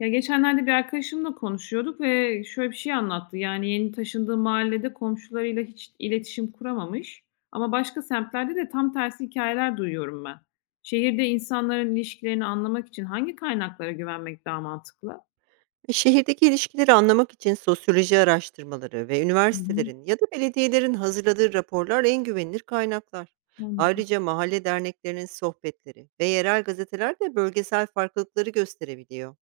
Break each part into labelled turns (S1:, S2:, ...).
S1: Ya, geçenlerde bir arkadaşımla konuşuyorduk ve şöyle bir şey anlattı. Yani yeni taşındığı mahallede komşularıyla hiç iletişim kuramamış ama başka semtlerde de tam tersi hikayeler duyuyorum ben. Şehirde insanların ilişkilerini anlamak için hangi kaynaklara güvenmek daha mantıklı?
S2: Şehirdeki ilişkileri anlamak için sosyoloji araştırmaları ve
S1: Hı hı,
S2: üniversitelerin ya da belediyelerin hazırladığı raporlar en güvenilir kaynaklar.
S1: anladım.
S2: Ayrıca mahalle derneklerinin sohbetleri ve yerel gazeteler de bölgesel farklılıkları gösterebiliyor.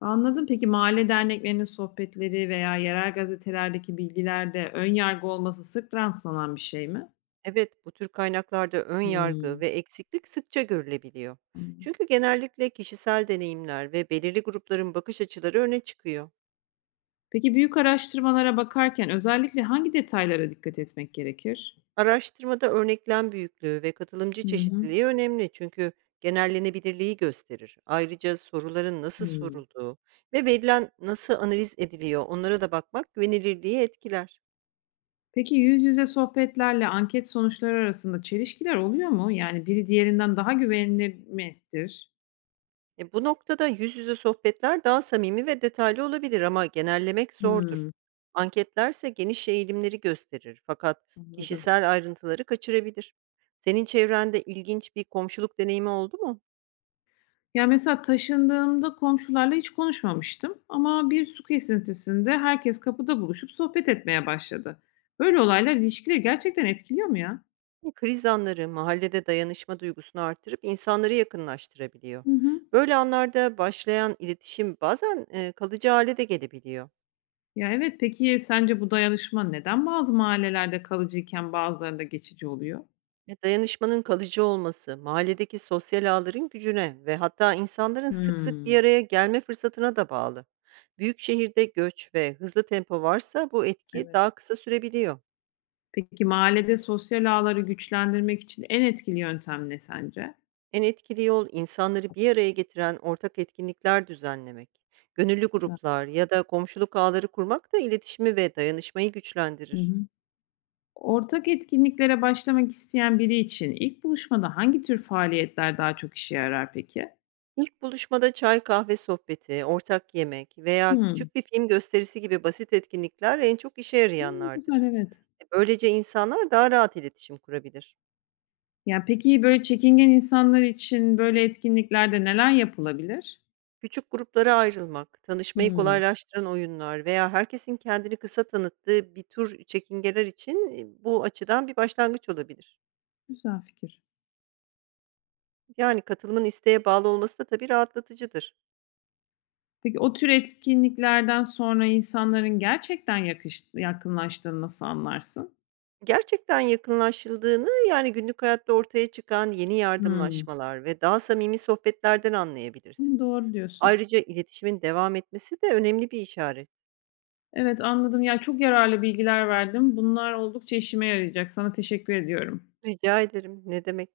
S1: Anladım. Peki mahalle derneklerinin sohbetleri veya yerel gazetelerdeki bilgilerde ön yargı olması sık rastlanan bir şey mi?
S2: Evet, bu tür kaynaklarda ön yargı
S1: Hımm.
S2: ve eksiklik sıkça görülebiliyor. Çünkü genellikle kişisel deneyimler ve belirli grupların bakış açıları öne çıkıyor.
S1: Peki büyük araştırmalara bakarken özellikle hangi detaylara dikkat etmek gerekir?
S2: Araştırmada örneklem büyüklüğü ve katılımcı
S1: Hı hı.
S2: çeşitliliği önemli çünkü genellenebilirliği gösterir. Ayrıca soruların nasıl
S1: Hımm.
S2: sorulduğu ve verilen nasıl analiz ediliyor onlara da bakmak güvenilirliği etkiler.
S1: Peki yüz yüze sohbetlerle anket sonuçları arasında çelişkiler oluyor mu? Yani biri diğerinden daha güvenilir midir?
S2: Bu noktada yüz yüze sohbetler daha samimi ve detaylı olabilir ama genellemek zordur.
S1: Hımm,
S2: Anketlerse geniş eğilimleri gösterir fakat
S1: anladım.
S2: kişisel ayrıntıları kaçırabilir. Senin çevrende ilginç bir komşuluk deneyimi oldu mu?
S1: Ya, mesela taşındığımda komşularla hiç konuşmamıştım ama bir su kesintisinde herkes kapıda buluşup sohbet etmeye başladı. Böyle olaylar ilişkileri gerçekten etkiliyor mu ya?
S2: Kriz anları mahallede dayanışma duygusunu artırıp insanları yakınlaştırabiliyor.
S1: Hı hı.
S2: Böyle anlarda başlayan iletişim bazen kalıcı hale de gelebiliyor.
S1: Ya, evet, peki sence bu dayanışma neden bazı mahallelerde kalıcıyken bazılarında geçici oluyor?
S2: Ve dayanışmanın kalıcı olması mahalledeki sosyal ağların gücüne ve hatta insanların sık sık bir
S1: Hımm,
S2: araya gelme fırsatına da bağlı. Büyük şehirde göç ve hızlı tempo varsa bu etki
S1: evet.
S2: daha kısa sürebiliyor.
S1: Peki mahallede sosyal ağları güçlendirmek için en etkili yöntem ne sence?
S2: En etkili yol insanları bir araya getiren ortak etkinlikler düzenlemek. Gönüllü
S1: Güzel.
S2: gruplar ya da komşuluk ağları kurmak da iletişimi ve dayanışmayı
S1: Hı
S2: güçlendirir.
S1: hı. Ortak etkinliklere başlamak isteyen biri için ilk buluşmada hangi tür faaliyetler daha çok işe yarar peki?
S2: İlk buluşmada çay kahve sohbeti, ortak yemek veya
S1: Hımm.
S2: küçük bir film gösterisi gibi basit etkinlikler en çok işe
S1: Hımm, güzel,
S2: yarayanlardır.
S1: evet.
S2: Böylece insanlar daha rahat iletişim kurabilir.
S1: Ya, peki böyle çekingen insanlar için böyle etkinliklerde neler yapılabilir?
S2: Küçük gruplara ayrılmak, tanışmayı
S1: Hımm,
S2: kolaylaştıran oyunlar veya herkesin kendini kısa tanıttığı bir tür çekingeler için bu açıdan bir başlangıç olabilir.
S1: güzel fikir.
S2: Yani, katılımın isteğe bağlı olması da tabii rahatlatıcıdır.
S1: Peki o tür etkinliklerden sonra insanların gerçekten yakınlaştığını nasıl anlarsın?
S2: Gerçekten yakınlaşıldığını, yani, günlük hayatta ortaya çıkan yeni
S1: Hımm.
S2: yardımlaşmalar ve daha samimi sohbetlerden
S1: Hımm,
S2: anlayabilirsin.
S1: doğru diyorsun.
S2: Ayrıca iletişimin devam etmesi de önemli bir işaret.
S1: Evet, anladım. Ya, çok yararlı bilgiler verdin. Bunlar oldukça işime yarayacak. Sana teşekkür ediyorum.
S2: Rica ederim, ne demek.